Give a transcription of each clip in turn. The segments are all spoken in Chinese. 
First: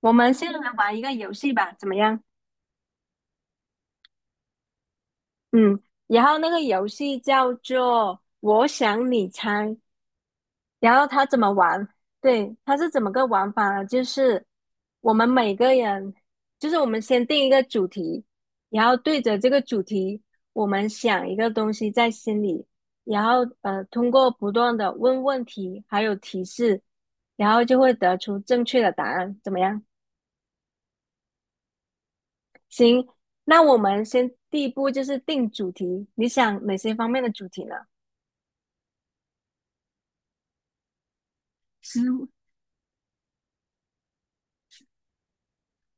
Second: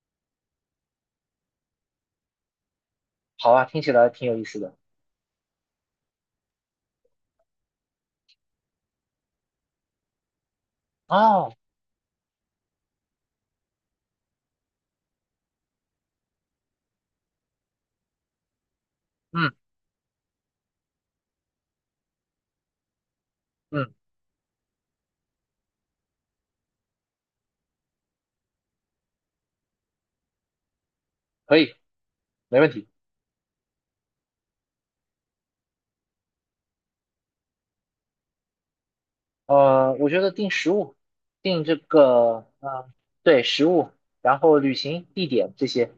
我们先来玩一个游戏吧，怎么样？好啊，听起来挺有意思的。嗯，然后那个游戏叫做"我想你猜"，然后它怎么哦，玩？对，它是怎么个玩法呢？就是我们每个人，就是我们先定一个主题，然后对着这嗯个主题，我们想一个东西在心里，然后嗯，通过不断的问问题，还有提示，然后就会得出正确的答案，怎么样？可以，没问题。行，那我们先第一步就是定主题，你想哪些方面的主题呢？我觉得定食物，定这食物个，对，食物，然后旅行地点这些，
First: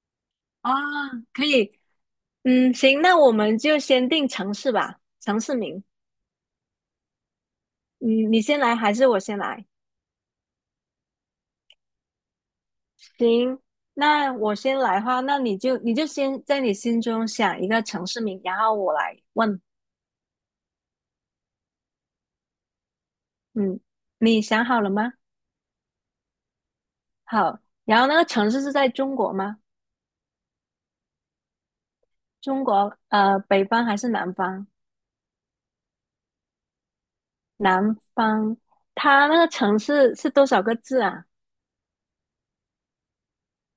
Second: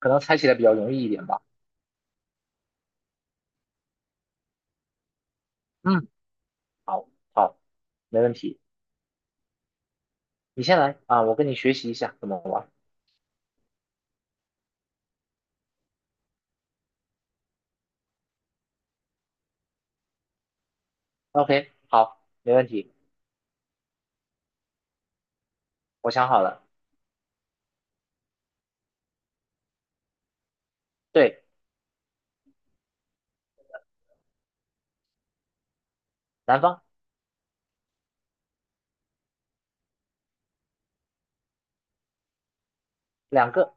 可能猜起来比啊，较容易一点吧。可以，嗯，行，那我们就先定城市吧，城市名。嗯，好，好，没嗯，问你先题。来还是我先来？你先来啊，我跟你学习一下怎么玩。行，那我先来的话，那你就先在你心中想一个城市名，然后我来问。OK，好，没问题，嗯，你想好了吗？我想好了。好，然后那个城市是在中国吗？对，中国，呃，北方还是南方？南方南方，它那个城市是多少个字啊？两个，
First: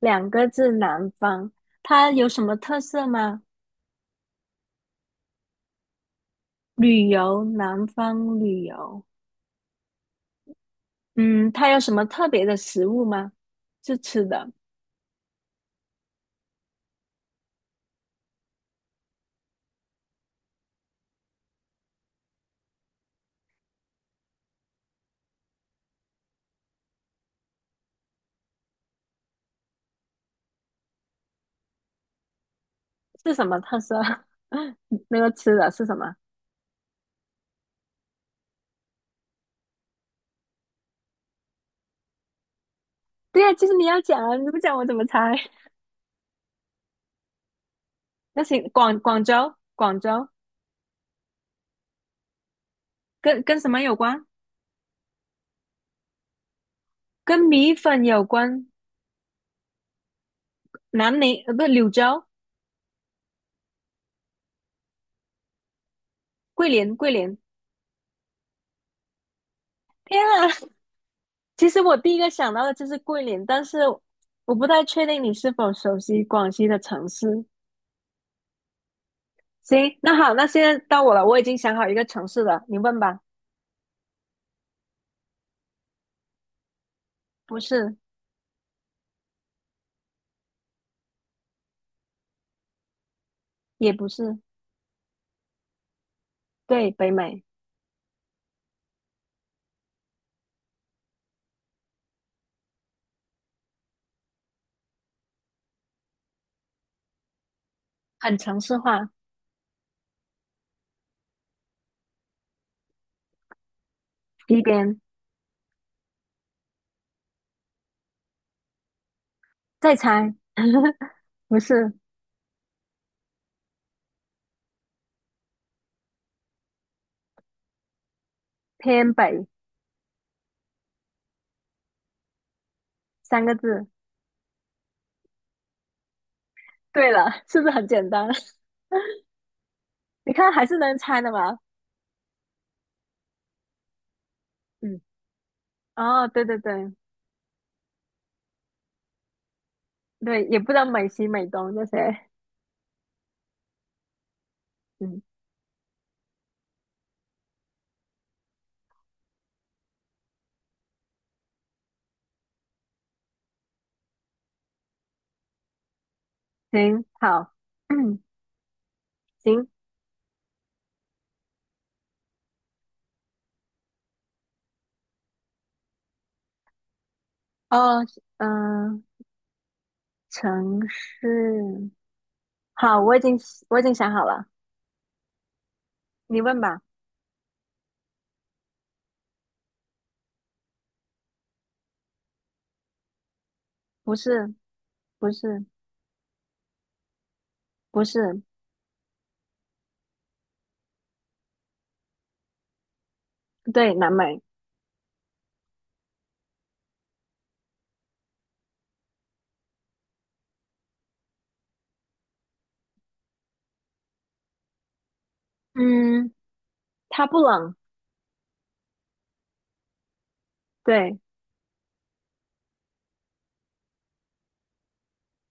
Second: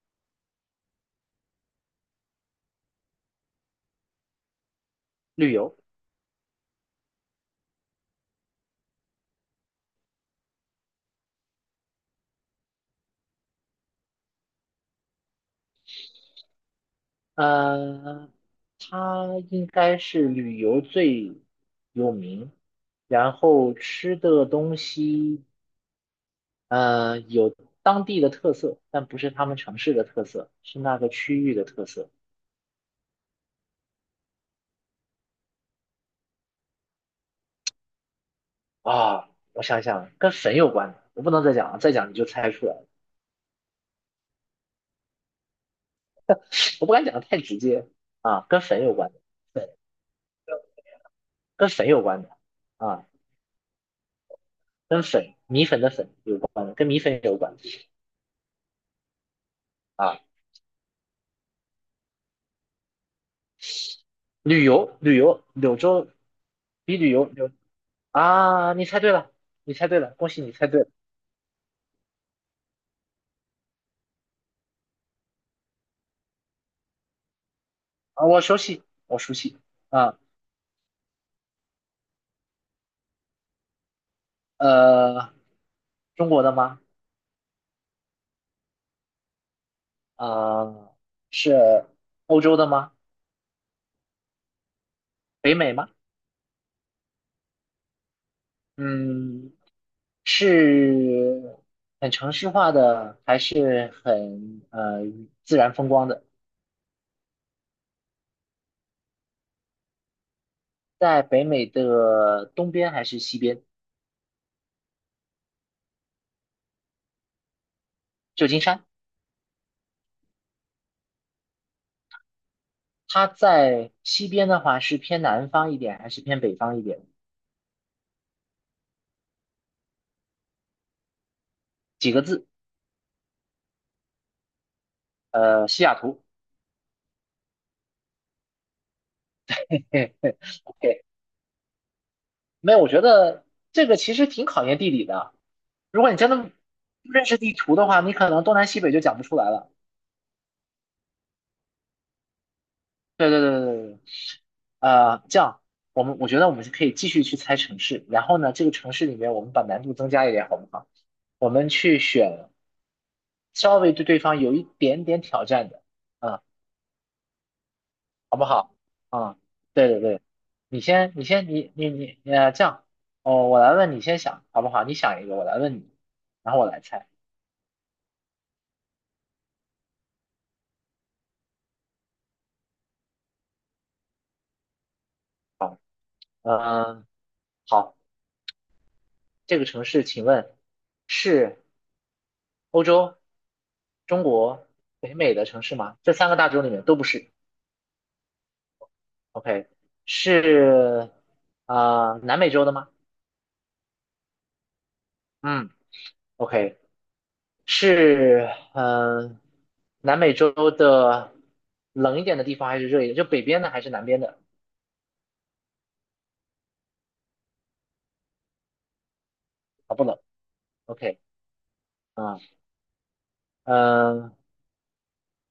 两个字，南方。它有什么特色吗？旅游。旅游，南方旅游。嗯，它有什么特别的食物吗？是吃的，呃，它应该是旅游最有名，然后吃的东西，有当地的特色，但不是他们城市的特色，是那个区域的特色。是什么特色？那个吃的是什么？啊，我想想，跟粉有关的，我不能再讲了，再讲你就猜出来了。对呀，就是你要讲啊，你不讲我怎么猜？我不敢讲的太直接， 那啊，跟行，粉有广关的，广州，粉广州跟粉有关的，啊，跟什么有关？跟粉米粉的粉有关的，跟米粉有跟关米的。粉有关。啊，南宁，不，柳州，旅游，旅游，柳州桂林，比桂旅游，林。柳，啊，你猜对了，你猜对了，天恭喜啊！你猜对了！其实我第一个想到的就是桂林，但是我不太确定你是否熟悉广西的城市。啊，我熟悉，我熟悉。行，那啊，好，那现在到我了，我已经想好一个城市了，你问吧。呃，中国的吗？不是，啊，是欧洲的吗？也不是，北美吗？对，北美，嗯，是很城市化的，还是很自然风光的？很城市化，在北美的东边还是西边？西边，旧金山，再猜，不是，它在西边的话是偏南方一点，还是偏北方一点？偏北，几个字？三个字。西雅图。对了，是不是很简单？你看还 是能 OK， 猜的嘛。没有，我觉得这个其实挺考验地嗯，理的啊。如果你哦，真对的对对不认识地图的话，你可能东南西北就讲不出来了。对，也不知道美西美东这些。对对对对对对，嗯，这样我觉得我们可以继续去猜城市，然后呢，这个城市里面我们把难度增加一点，好不好？我们去选稍微对对方有一点点挑战的，嗯，行，好，嗯，好不好？嗯，行，对对对，你先你先你你你呃，这样，哦，我来问你先想好不好？你想一个，我来问你，然后我来猜。哦，嗯、城市，好，我已经想好了，好，你问吧。嗯、好，这个城市请问是欧洲、不中是，国、北不美的城是，市吗？这三个大洲里面都不是。不是，OK，是啊、南美洲的吗？对，南美。嗯，OK，是嗯、南美洲的冷一点的地方还是热一点？就北边的还是南边的？嗯，它不冷。啊，不冷。对，OK，啊、嗯、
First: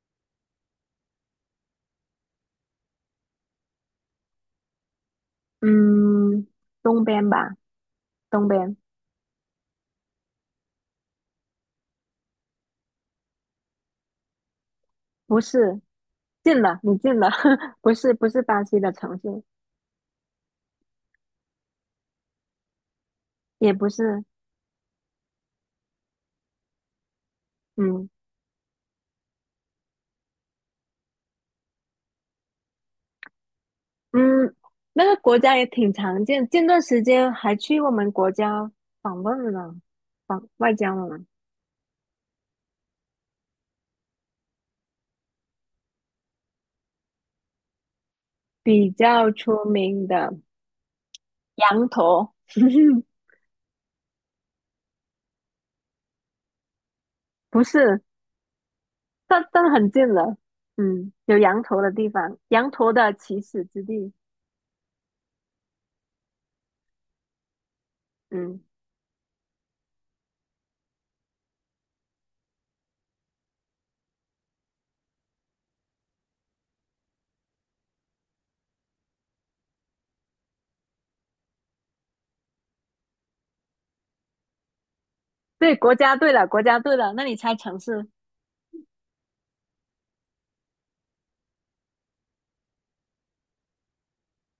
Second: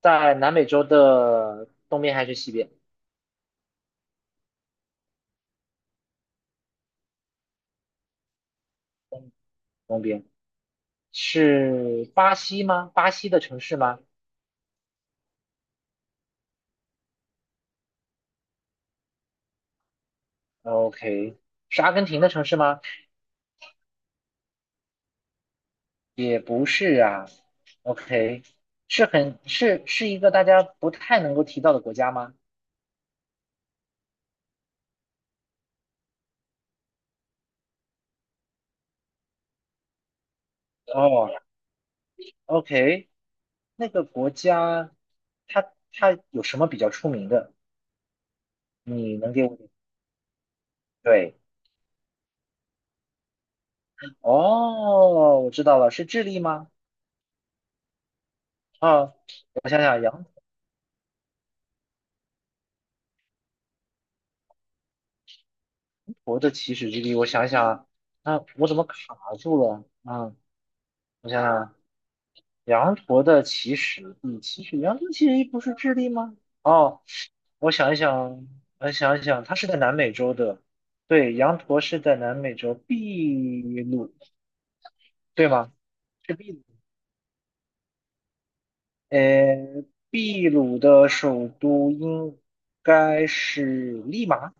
在南美洲的东边还是西边？嗯，东边吧，东边。东边是巴西吗？巴西的城市吗？不是，近了，你近了。不是，不是巴西的城市，OK，是阿根廷的城市吗？也不是。也不是啊。嗯 OK，是很是是一个大家不太能够提到的国家吗？嗯，那个国家也挺常见，近段时间还去我们国家访问了呢访外交了呢。哦，OK，那个国家它有什么比较出名的？比你较能给我出点名的对，羊驼。哦，我知道了，是智利吗？不是，啊，但我但想很想，近羊了。有羊驼的地方，羊驼的起始之地。驼的起始之地，我想想，啊，啊，嗯，我怎么卡住了？啊，我想想。羊驼的起始地，羊驼的起始地不是智利吗？哦，我想一想，我想一想，它是在南美洲的，对，羊驼是在南美洲秘鲁，对吗？对，国家队是了，秘国鲁。家队了。那你猜城市？呃，秘鲁的首都应该是利马。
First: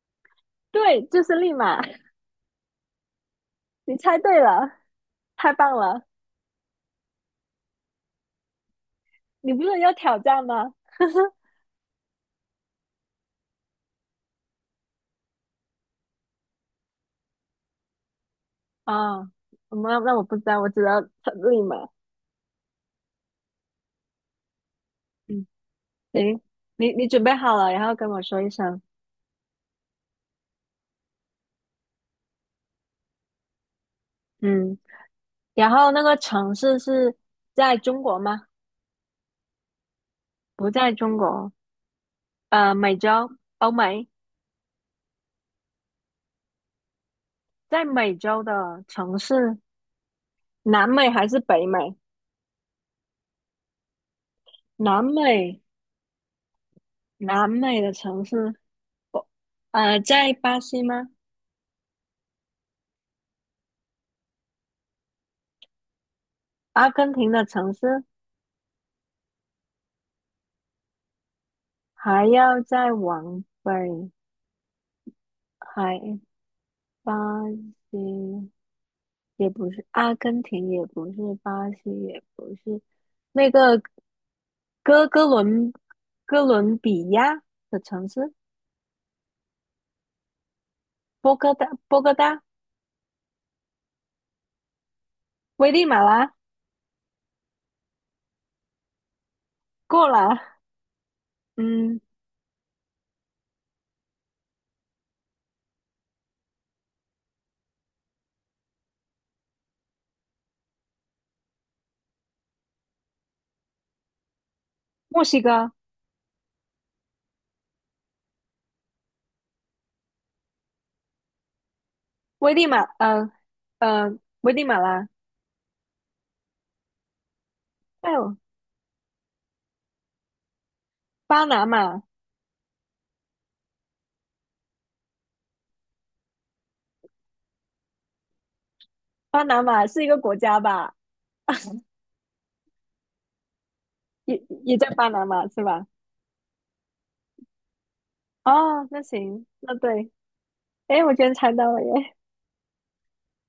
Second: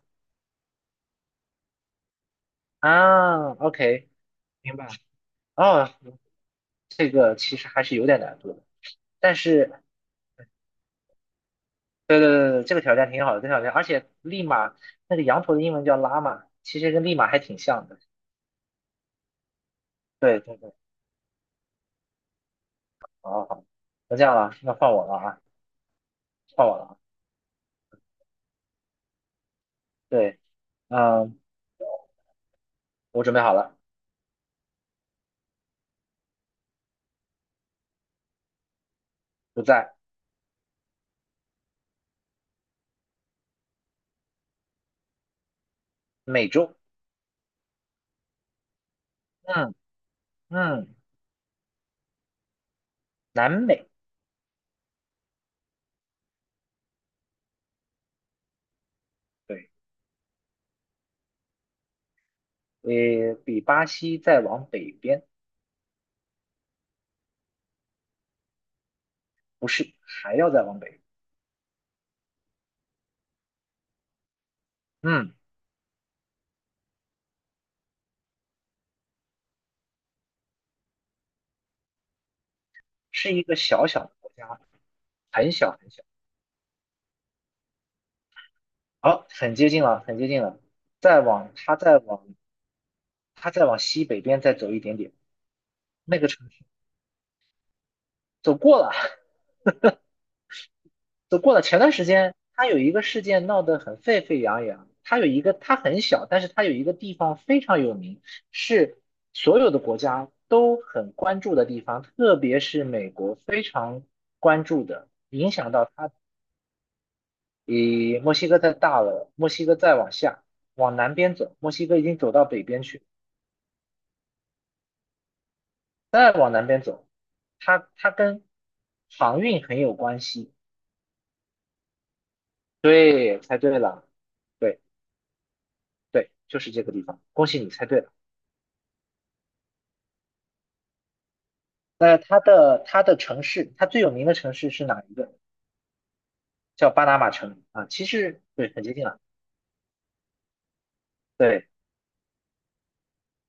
对，就是利马。啊，你 OK，猜对了，明白。太棒哦，了！这个其实还是有点难度的，但你不是是要挑战吗？对对对对，这个挑战挺好的，这个挑战，而且利马那个羊驼的英文叫拉玛，其实跟利马还挺像的。啊、我那那我不对知对道，我对，只知道猜利马。好好好，那这样了，那换我了啊，嗯，行，换我了啊。你准备好了，然后跟我说一声。对，嗯，我准备好了，嗯，然后那个城市是在中国吗？不在不在中国，呃，美洲，欧美。美洲，在美洲的城市，嗯南嗯，美还是北美？南美，南美，南美的城市，不对，呃，在巴西吗？比巴西再往北边，阿根廷的城市，不是，还要再往北，还要再往北，嗯，还巴西也不是，阿根廷也不是，巴西也不是，是一那个个小小的国家，哥哥很伦小很小，哥伦比亚的城市，好，很接近了，很接近了，再波往哥大，它再波哥往大，它再往西北边再走一点点。危地马那个拉，城市。走过了，过了，走过了。前段嗯，时间他有一个事件闹得很沸沸扬扬，他有一个他很小，但是他有一个地方非常有名，是所有的国家都很关注的地方，特别是美国非常关注的，墨西影哥。响到他比墨西哥再大了，墨西哥再往下往南边走，墨西哥已经走到危北地马，边去，嗯、危地马拉，再往南边走，它哎它呦，跟航运很有关系。巴拿马，对，猜对了，对。对，就是这个地方。恭喜你猜对了。巴拿马是一个国家吧？那它的城市，它最有名的也城市也是叫哪巴一拿个？马是吧？叫巴拿马城啊，其实对，很哦，接那近了。行，那对，哎，我居然猜对，到了耶！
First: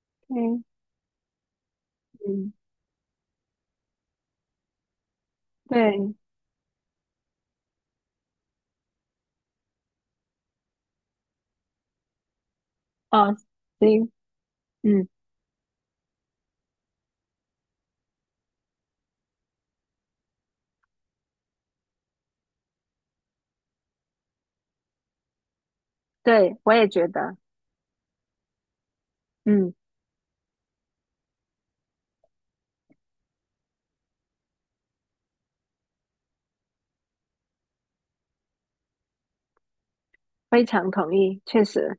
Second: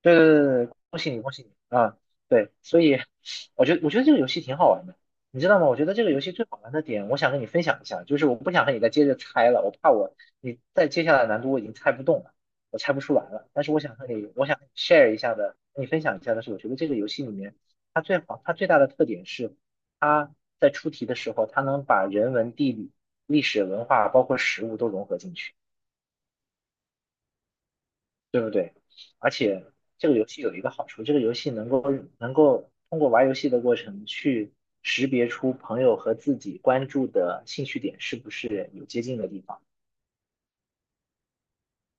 对对对嗯对对恭喜你，恭喜你啊！对，嗯，所以我觉得这个游戏挺好玩的，你知道吗？我觉得这个对，游戏最好玩的点，我想跟你分享一下，就是我不想和你再接着猜了，我怕我你再接下来的难度我已经猜不动了，我猜不出来哦，了。但是我想和行，你，我想和你 嗯，share 一下的，和你分享一下的是，我觉得这个游戏里面它最好，它最大的特点是在出题的时候，它能把人文、地理、历史文化，包括食物都融合进去，对，我也觉得，对不对？而且嗯，这个游戏有一个好处，这个游戏能够通过玩游戏的过程去识别出朋友和自己关注的兴趣点是不是有接近的地方。非常同意，确实，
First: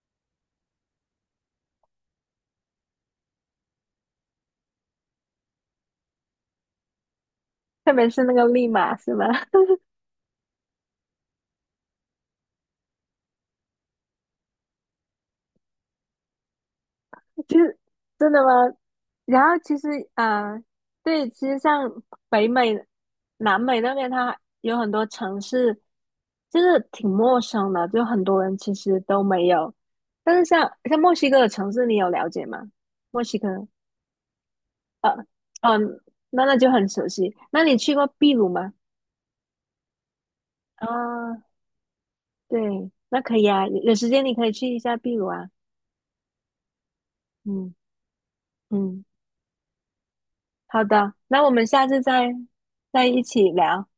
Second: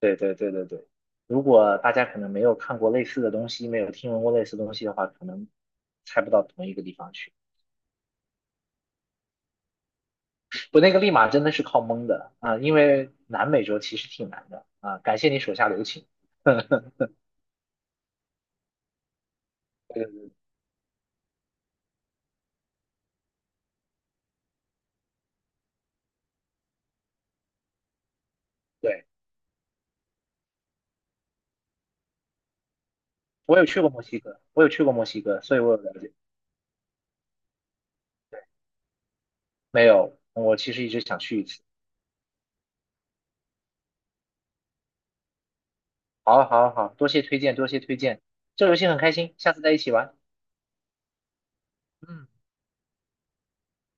对对对对对，如果大家可能没有看过类似的东西，没有听闻过类似的东西的话，可能猜不到同一个地方去。特别是那个利马是吧？我那个立马真的是靠蒙的啊，因为南美洲其实挺难的啊。感谢你手下留情。对就是真的吗？然后其实对对，啊，对，其实像北美、南美那边，它有很多城市，就是挺陌生的，就很多人其实对，都没有。但是像墨西哥的城市，你有了解吗？墨西哥，我有去过墨西哥，所以我有嗯、了解。那就很熟悉。那你去过秘鲁吗？没有，我其实一直想啊、去一次。对，那可以啊，有时间你可以去一下秘鲁啊。好啊好啊好啊，多谢推荐，多嗯谢推荐。这游戏很嗯，开心，下次再一起玩。好的，那我们下次嗯。再一起聊。